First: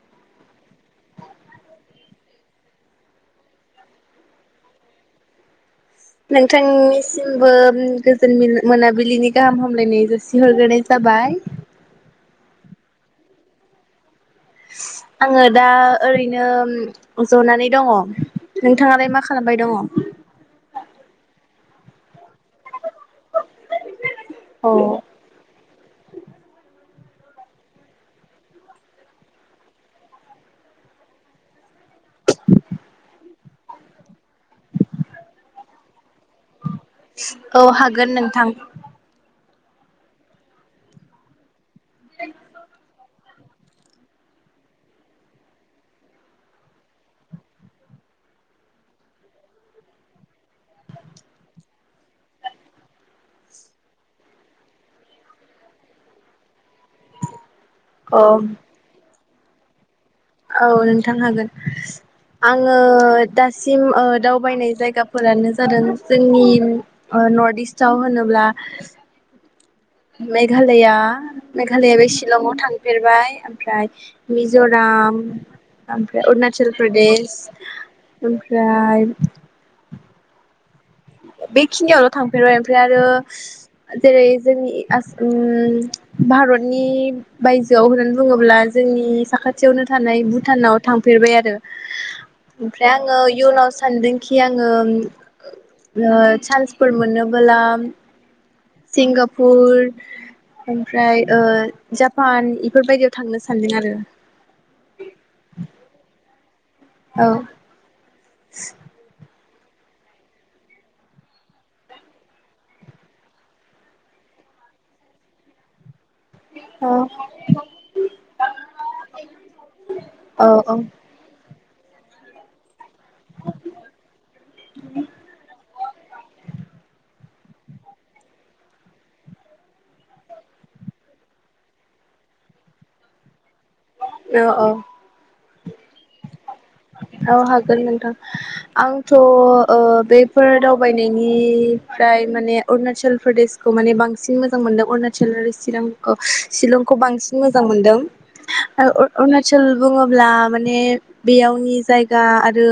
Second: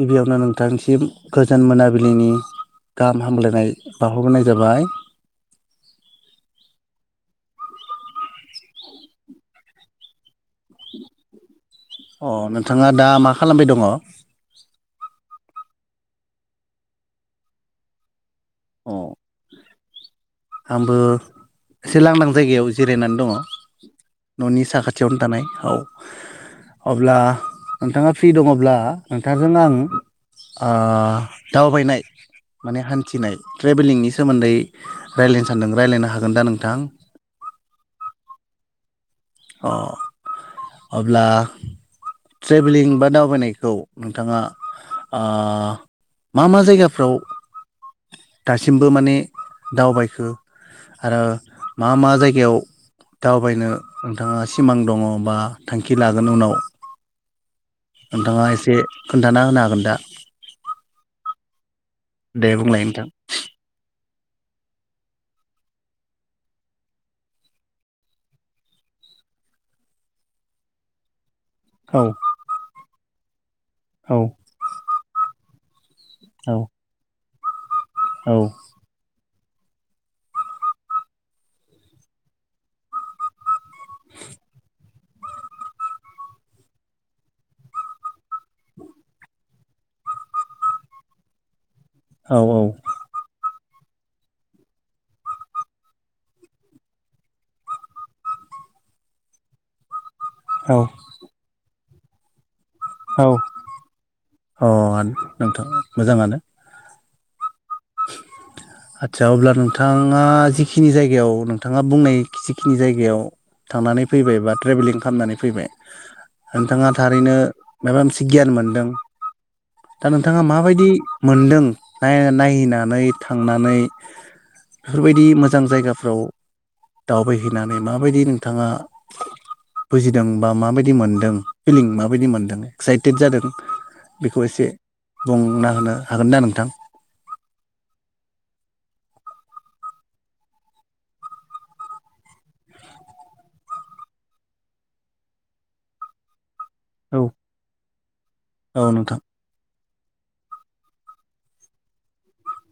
गिबियावनो नोंथांसिम गोजोन मोनाबिलिनि गाहाम हामलायनाय बावहरग्रोनाय जाबाय नोंथांनिसिमबो गोजोन मोनाबिलिनि गाहाम हामलायनाय जासिहरग्रोनाय जाबाय अ नोंथाङा दा मा खालामबाय दङ [unintelligible] आङो दा ओरैनो ज'नानै दङ। नोंथाङालाय मा खालामबाय दङ? आंबो एसे लांदां जायगायाव जिरायनानै दङ। न'नि औ साखाथियावनो थानाय औ। अब्ला नोंथाङा फ्रि दङब्ला नोंथांजों आं दावबायनाय माने हान्थिनाय। ट्रेभेलिंनि सोमोन्दै रायज्लायनो सानदों रायलायनो हागो औ हागोन नोंथां। अ अब्ला ट्रभेलिं बा दावबायनाय खौ नोंथाङा मा मा जायगाफ्राव दासिमबो माने दावबायखो आरो मा मा जायगायाव दावबायनो नोंथाङा सिमां दङ बा थांखि लागोन उनाव? औ नोंथाङा एसे खोन्थाना होनो हागोन दा? औ नोंथां हागोन। ए दे [inaudible] आङो बुंलाय नोंथां दासिम ओ दावबायनाय जायगाफोरानो जादों जोंनि नर्थ इस्टव होनोब्ला मेघालया। मेघालया औ बे शिलंआव थांफेरबाय। ओमफ्राय औ मिज'राम। ओमफ्राय औ अरुणाचल प्रदेश। औ ओमफ्राय बेखिनियावल' थांफेरबाय ओमफ्राय आरो जेरै जोंनि भारतनि बायजोआव होननानै बुङोब्ला जोंनि साखाथियावनो थानाय भुटानाव थांफेरबाय आरो। औ ओमफ्राय आङो इयुनाव सानदोंखि आङो चान्सफोर मोनोबोला सिंगापुर। औ ओमफ्राय ओ जापान। इफोरबायदियाव औ थांनो सानदों आरो औ नोंथां मोजाङानो। औ। आतसा अब्ला नोंथाङा जिखिनि जायगायाव नोंथाङा बुंनाय जिखिनि जायगायाव थांनानै फैबाय बा ट्रेभेलिं खालामनानै फैबाय नोंथाङा औ थारैनो माबा मोनसे गियान मोनदों दा नोंथाङा औ माबायदि मोनदों? नायो नायैना नानै थांनानै [unintelligible] फोरबायदि मोजां जायगाफ्राव दावबायहै नानै माबायदि नोंथांङा बुजिदों बा माबायदि मोनदों फिलिं माबायदि मोनदों एक्साइटेड जादों बेखौ औ एसे औ बुंना होनो हागोन ना नोंथां? औ हागोन नोंथां आंथ' ओ बेफोर दावबायनायनिफ्राय माने अरुणाचल प्रदेशखौ माने बांसिन मोजां मोनदों अरुणाचल आरो चिरां [unintelligible] शिलंखौ औ बांसिन मोजां मोनदों औ आ ओ नोंथां अरुणाचल बुंङोब्ला माने बेयावनि जायगा आरो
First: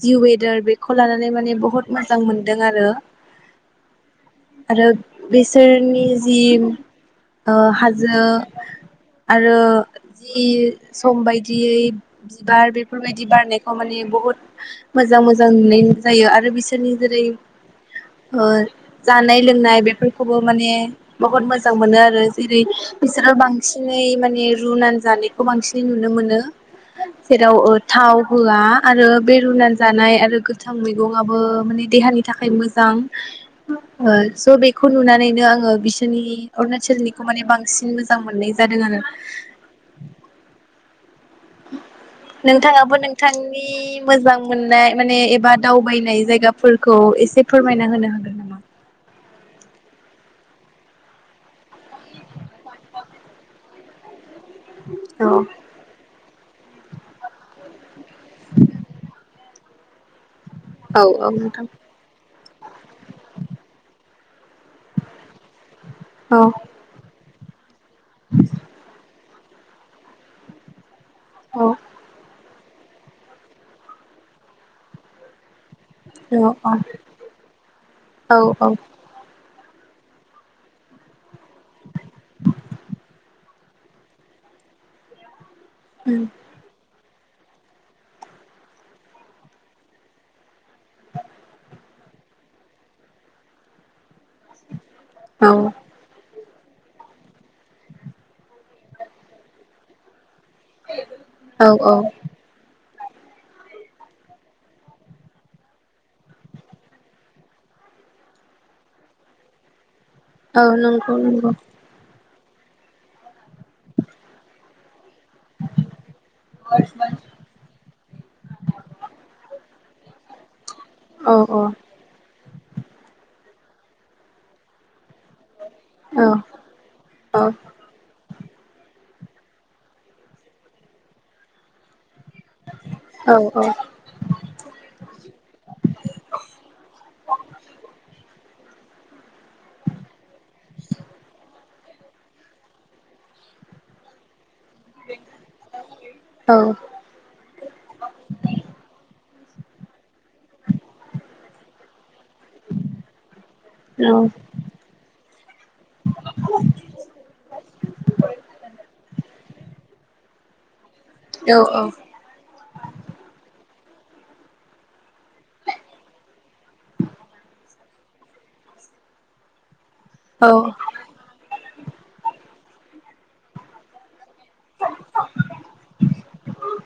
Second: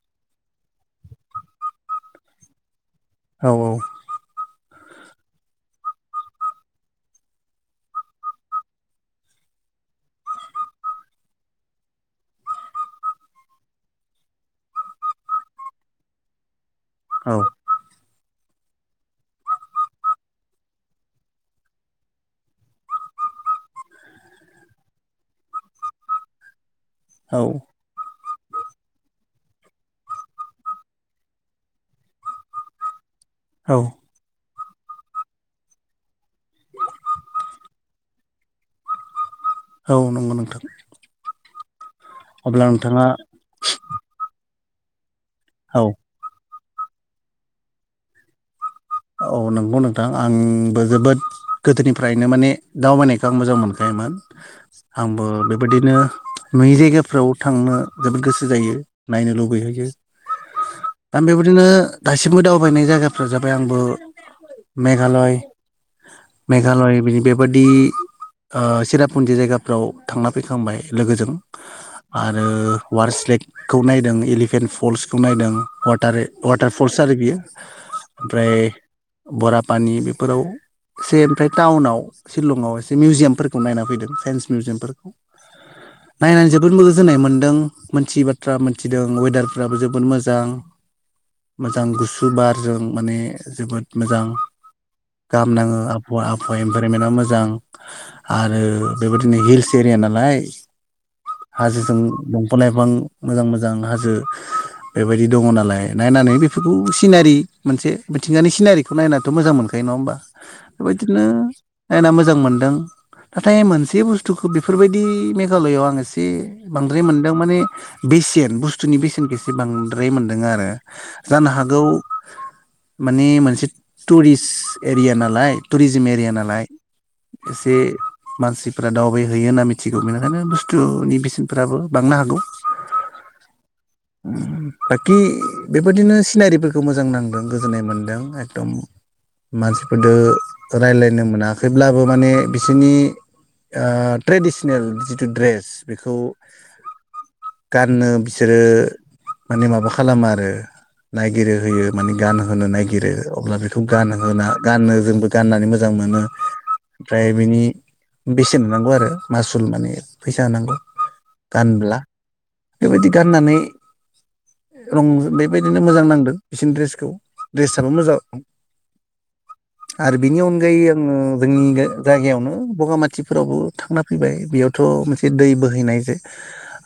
जि वेदार बेखौ लानानै माने बहुत मोजां मोनदों आरो औ औ आरो बिसोरनि जि ओ हाजो आरो जि सम बायदियै बिबार बे फोरबायदि बारनायखौ माने बुहुत मोजां मोजां नुनाय जायो आरो बिस सोरनि जेरै ओ जानाय लोंनाय बेफोरखौबो माने बहुद मोजां मोनो आरो जेरै बिसोरो बांसिनै माने रुनानै जानायखौ बांसिनै नुनो मोनो। औ जेराव ओ थाव होआ आरो बे रुनानै जानाय आरो गोथां मैगंआबो माने देहानि थाखाय मोजां। औ ओ-ओ स' बे खौ नुनानैनो आंङो बिसोरनि अरुणाचलनिखौ माने बांसिन मोजां मोननाय जादों आरो औ नंगौ नोंथां [inaudible] अब्ला नोंथांङाबो नोंथाङा नोंथांनि मोजां मोननाय माने एब बा औ दावबायनाय जायगाब फोरखौ एसे फोरमायना होनो हागोन नामा? औ नंगौ नोंथां आंबो जोबोद गोदोनिफ्रायनो माने दावबायनायखौ आं मोजां मोनखायोमोन औ आंबो बेबायदिनो नुयै जायगाफ्राव थांनो जोबोद गोसो जायो नायनो लुबैहैयो औ दा औ नोंथां बेबादिनो दासिमबो दावबायनाय जायगाफ्रा जाबाय आंबो मेघालय औ मेघालय बिनि बेब बोदि ओ सिराफुन्जि जायगाब फोराव थांना फैखांबाय। लोगोजों औ आरो वास लेकखौ नायदों एलिफेन्ट फल्सखौ नायदों। वाटार वाटार फल्स आरो बियो औ ओमफ्राय बरापानि बेफोराव एसे ओमफ्राय टाउनाव शिलंआव एसे मिउजियामफोरखौ नायना फैदों साइन्स मिउजियामफोरखौ। नायनानै जोबोद मोजोनाय मोन दों मोनथियै बाथ्रा मोनथिदों वेदारफ्राबो जोबोद मोजां मोजां गुसु बारजों माने जोबोद मोजां गाहाम नाङो आबहावा आब फयेमफोर इनभाइरमेन्टआ मोजां आरो बेबायदिनो हिल्स एरिया नालाय औ औ हाजोजों दंफां लाइफां मोजां मोजां हाजो बेबायदि दङ नालाय नायनानै बेफोरखौ सिनारि मोनसे मिथिंगानि सिनारि नायनाथ मोजां मोनखायो नङा होनबा। औ नंगौ बेबायदिनो नंगौ नायना मो मोजां मोनदों नाथाय मोनसे बुस्थुखौ बेफोरबायदि मेघालयआव आं एसे बांद्राय मोनदों माने बेसेन बुस्थुनि बेसेनखौ एसे बां द्राय मोन्दों आरो। औ जानो हागौ माने मोनसे टुरिस्ट ए रिया नालाय थुरिजिम औ एरिया नालाय औ एसे मानसिफ्रा दाव बैहोयो होनना मिथिगौ बेनिखायनो बुस्थुनि बेसेनफोराबो बांनो हा गौ औ औ बाकि बेबायदिनो सिनारिफोरखौ मोजां नांदों गोजोननाय मोनदों एकदम मानसिफोरदो रायज्लायनो मोना होमब्लाबो माने बिसोरनि ओ ट्रेडिस नेल जिथु ड्रेस बेखौ औ औ गाननो बिसोरो माने माबा खालामो आरो नायगिरो होयो माने गानहोनो नायगिरो। अब्ला बे खौ गान नंगौ होना गाननो जोंबो गाननानै मोजां मोनो ओमफ्राय बिनि बेसेन होनांगौ आरो मासुल माने फैसा होनांगौ। गानब्ला बेबायदि गाननानै रं बेबायदिनो मोजां नांदों बिसिनि ड्रेसखौ ड्रेसाबो मोजा [inaudible] आरो बेनि अनगायै आङो जोंनि जायगायावनो बगामाथिफोरावबो थांनाफ फैबाय बेयावथ' मोनसे दै बोहैनाय जे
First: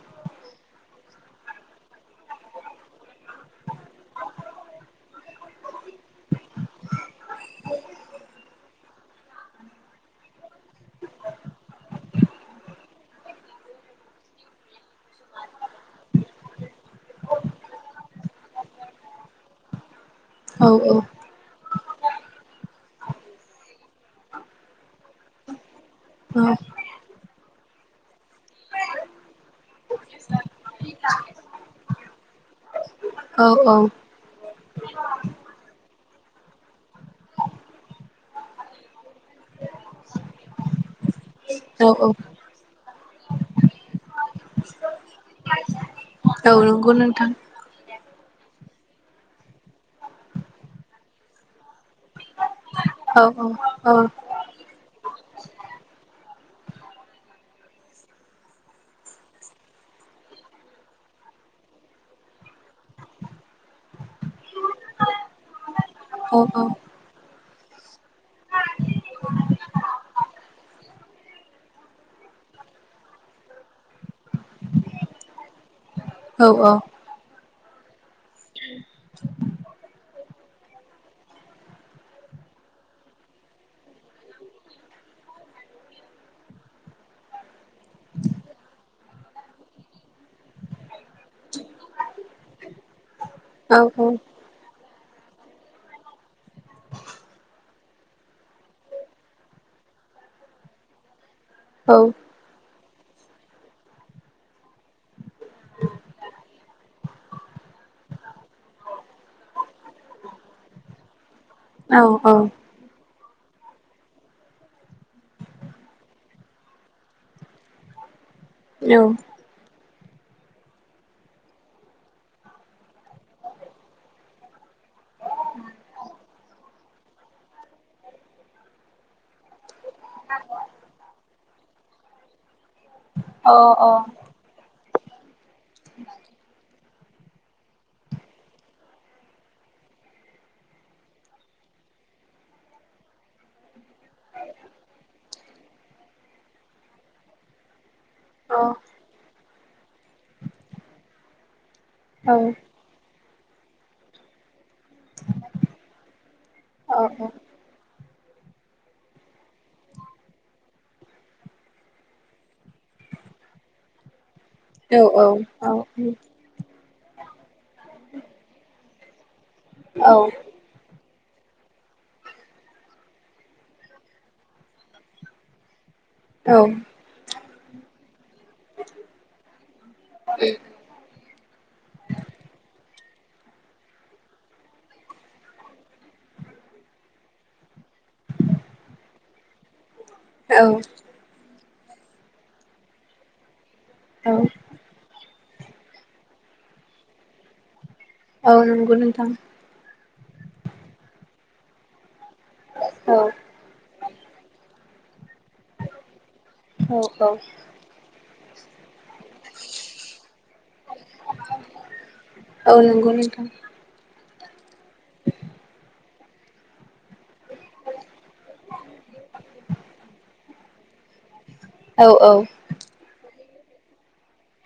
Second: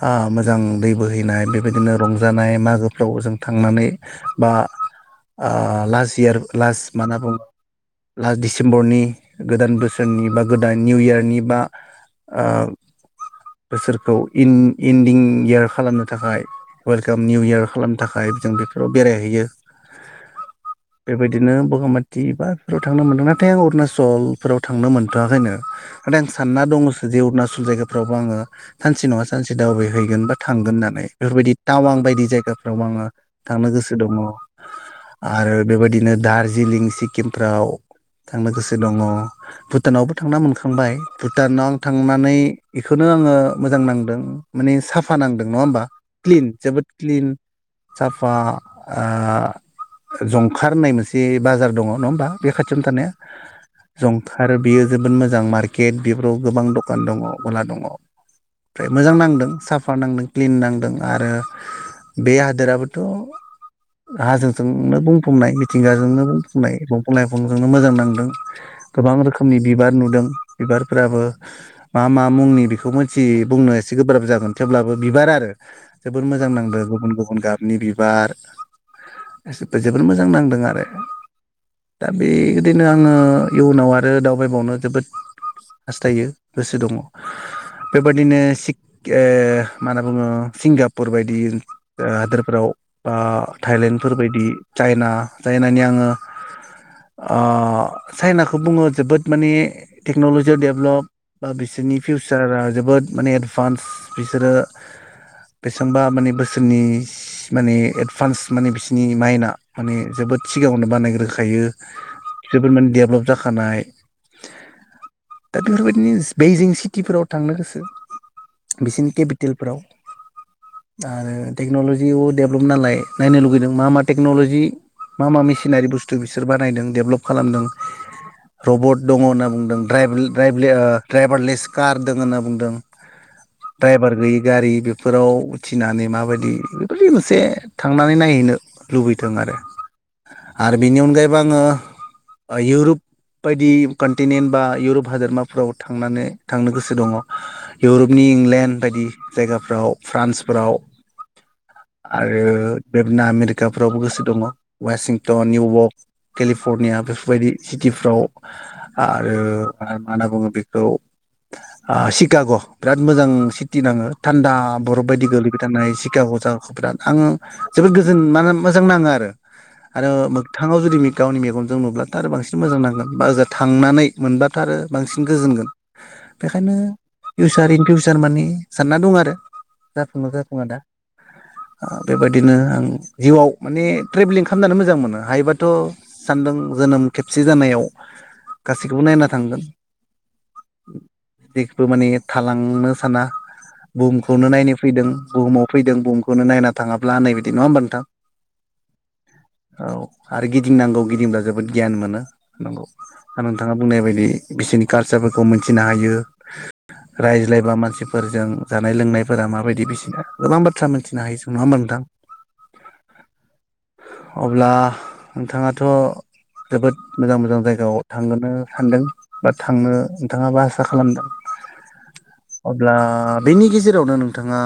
ओ मोजां दै। बोहैनाय बेबायदिनो रंजानाय मागोफ्राव जों थांनानै बा ओ लाजि इयार लास्ट मा होनना बुङो लास्ट डिसेम्बरनि गोदान बोसोरनि बा गोदान निउ इयारनि बा ओ बोसोरखौ इन इन्दिं इयार खालामनो थाखाय वेलकाम निउ इयार खालामनो थाखाय जों बे बेव बेरायहैयो। बेबायदिनो बगामाथि बा बेफोराव थांनो मोनदोंना? नाथाय आं अरुणाचलफोराव थांनो मोनथ'आखैनो। माने आं सानना दङसो जे अरुनाचल गुसु जायगाफ्रावबो आङो सानसे नङा सानसे दावबायहैगोन बा थांगोन होननानै बेफोरबायदि टावां बायदि जायगाफ्राव आङो थांनो गोसो दङ आरो बेबायदिनो दार्जिलिं सिक्किमफ्राव थांनो गोसो दङ भुटानावबो थांना मोनखांबाय। भुटानाव थांनानै इखो खौनो आङो मोजां नांदों माने साफा नांदों नङा ओमबा? क्लिन जोबोद नोंथां क्लिन साफ बा ओ जं खार होननाय मोनसे बाजार दङ नङा होमबा बे खाथियावनो थानाया औ औ जंफार बियो जोबोद मोज मोजां मारकेट बेफोराव गोबां दखान दङ गला दङ ओमफ्राय मोजां नांदों साफा नांदों क्लिन नांदों आरो बे हादोराबोथ' हाजोजोंनो बुं फमनाय। थिंगाजोंनो औ बुंफबनाय दंफां लाय [unintelligible] मोजां नांदों गोबां रोखोमनि बिबार नुदों बिबारफोराबो मा मा मुंनि बेखौ मिथियै बुंनो एसे गोब्राब जागोन थेवब्लाबो बिबार आरो। जोबोर मोजां नांदों गुबुन गुबुन गाब नि बिबार एसे जोबोद मोजां नांदों आरो दा बे गोदैनो आङो इयुनाव आरो दावबायबावनो जोबोद हास्थायो गोसो दङ बेबायदिनो सिक ओ मा होनना बुङो सिंगापुर बायदि ओ हादोरफोराव। बा औ औ थाइलेण्डफोरबायदि। चाइना चायनानि आङो ओ चाइनाखौ बुङो जोबोद माने टेक्न'लजियाव डेभलप बा बिसोरनि औ फिउचारा जोबोद माने एडभान्स बिसोरो बेसांबा माने बोसोरनि माने एडभान्स माने बिसोरनि माइनआ। माने जोबोद सिगाङावनो बानायग्रो खायो औ अ औ जोबोद माने देभलप जाखानाय दा बेफोरबायदिनो बेइजिं सिटिफोराव थांनो गोसो। बिसिनि केपिटेलफोराव। आरो टेक्न'लजियाव डेभलप नालाय नायनो लुगैदों मा मा टेक्नलजि। दि मा मा मेसिनारि बुस्थु बिसोर बानायदों डेभलप खालामदों रबट दङ' होनना बुंदों द्रायभ ड्रायभलियार ड्राइभारलेस कार दों होनना बुंदों। औ द्रायभार गैयि गारि बे फोराव उथिनानै माबायदि बेबायदि मोनसे थांनानै नायहैनो लुबै दों आरो आरो बेनि अनगायैबो आङो इउरुप बायदि कन्टिनेन्ट बा इउरुप हादोरमाफोराव थांनानै थांनो गोसो दङ'। इउरुप नि इंलेण्ड बायदि जायगाफ्राव फ्रान्सफोराव आरो बे नामिरिक फोरावबो गोसो दङ' वासिंटन निउयर्क केलिफर्निया बेफोरबायदि सिटिफ्राव आरो मा होनना बुङो बेखौ आ सिकाग' बिराद मोजां सिटि नाङो। थान्दा बरफ बायदि गोलैबाय औ थानाय सिकाग' जायगाखौ बिराद आङो जोबोद गोजोन मा मोजां नाङो आरो आरो औ मोगथाङाव जुदि गावनि मेगनजों नुब्लाथ' आरो बांसिन मोजां नांगोन बा ओजा थांनानै मोनब्लाथ' आरो बांसिन गोजोनगोन। बेखायनो फिउसार इन फिउसार तारमाने सानना दं आरो जाफुङो जाफुङा दा ओ बेबायदिनो आं जिउआव माने ट्रेभेलिं खामनानै मोजां मोनो हायोबाथ' सान्दों जोनोम खेबसे जानायाव गासैखौबो नायना थांगोन। औ। जेबो माने थालांनो साना। बुहुमखौनो नायनो फैदों। बुहुमाव फैदों बुहुमखौनो नायना थाङाब्ला होननाय बायदि। नङा होमबा नोंथां? औ नंगौ नोंथां। औ आरो गिदिंनांगौ गिदिंब्ला जोबोद गियान मोनो। नोंगौ। औ दा नोंथाङा बुंनाय बायदि बिसोरनि कालसारफोरखौ मोनथिनो हायो। औ औ रायज्लायबा मानसिफोरजों जानाय लोंनायफोरा माबायदि बिसिना गोबां बाथ्रा मिथिनो हायो। नङा होमबा नोंथां? औ नंगौ नोंथां। अब्ला नोंथाङाथ' जोबोद मोजां मोजां जायगायाव थांगोनो सानदों बा थांनो नोंथाङाबो आसा खालामदों। औ औ अब्ला बेनि गेजेरावनो नोंथाङा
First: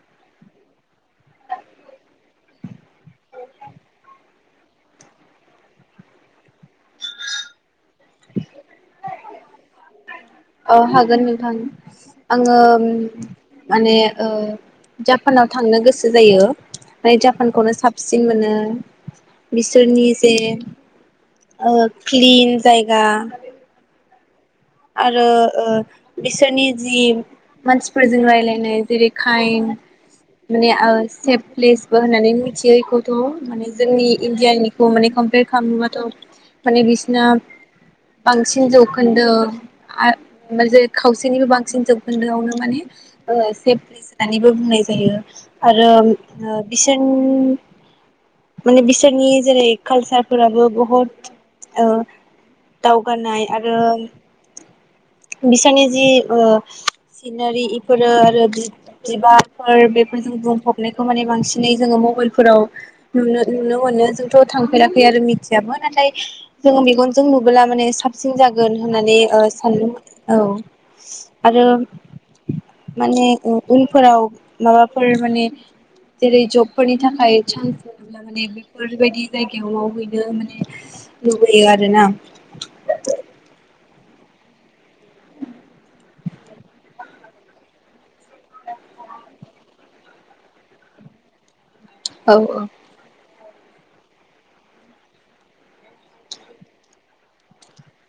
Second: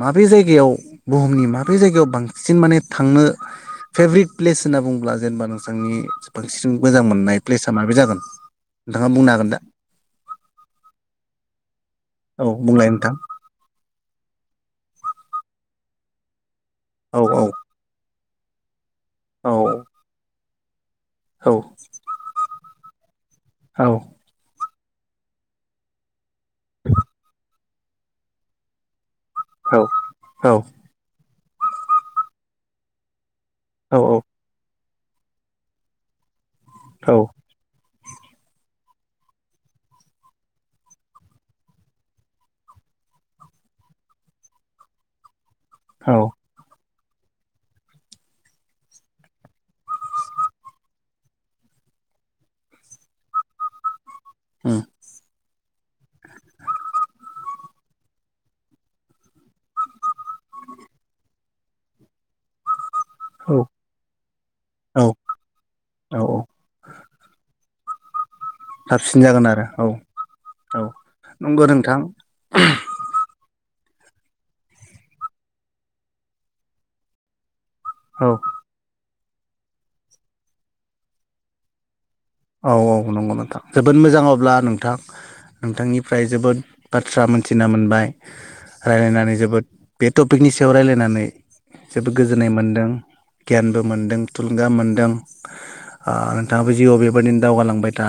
माबे जायगायाव बुहुमनि माबे जायगायाव बांसिन माने थांनो फेभरिट प्लेस होनना बुंङोब्ला जेनेबा नोंथांनि बांसिन मोजां मोननाय प्लेस माबे जागोन नोंथाङा बुंनो हागोन दा? अ हागोन नोंथां। औ आङो बुंलाय नोंथां माने ओ जापानाव थांनो गोसो गोसो जायो औ फ्राय औ जापानखौनो साबसिन औ [inaudible] बिसोरनि जे औ ओ क्लिन जायगा औ औ आरो ओ बिसोरनि जि मानसिफोरजों रायलायनाय जेरै काइन औ माने ओ सेफ प्लेसबो होननानै मिथियो बेखौथ' माने जोंनि औ इण्डियानि माने कमपयार खालाम माथ' माने बिसोना बांसिन जौखोन्दो जे खावसेनिबो बांसिन जौखोनदोआवनो माने सेफस होननानैबो बुंनाय जायो आरो ओ औ बिस बिसोर माने बिसोरनि जेरै कालसारफोराबो बहुत ओ दावगानाय आरो [inaudible] बिसोरनि जि ओ सिनारि इफोरो आरो बिबारफोर बेफोरजों बुंफबनायखौ माने बांसिनै जोङो मबाइलफोराव नुनो औ नुनो मोनो जोंथ' औ थांफेराखै आरो मिथियाबो नाथाय औ औ जों मेगनजों नुबोला माने सिन जागोन होननानै साबसिन ओ जागोन आरो औ सानलुं औ आरो नंगौ नोंथां माने उनफोराव माबाफोर माने जेरै जबफोरनि थाखाय चान्स अब्ला औ माने बेफोरबायदि जायगायाव मावहैनो माने लुबैयो आरोना औ औ नंगौ नोंथां जोबोद मोजां अब्ला नोंथां नोंथांनिफ्राय जोबोद बाथ्रा मोनथिना मोनबाय रायलायनानै जोबोद बे टपिकनि सायाव रायलायनानै जोबोद औ गोजोननाय मोनदों गियानबो मोनदों थुलुंगा मोनदों ओ नोंथाङाबो जिउ बे बेबायदिनो दावगालांबाय था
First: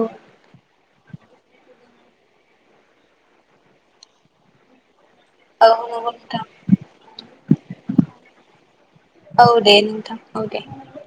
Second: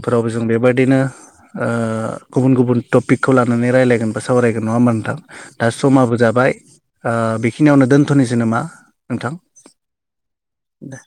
औ जों बेबायदिनो ओ गुबुन गुबुन टपिकखौ लानानै रायलायगोन बा सावरायगोन नङा होमबा नोंथां दा औ नंगौ समाबो नोंथां जाबाय ओ बेखिनियावनो दोनथ'नोसै नामा नोंथां औ दे नोंथां औ दे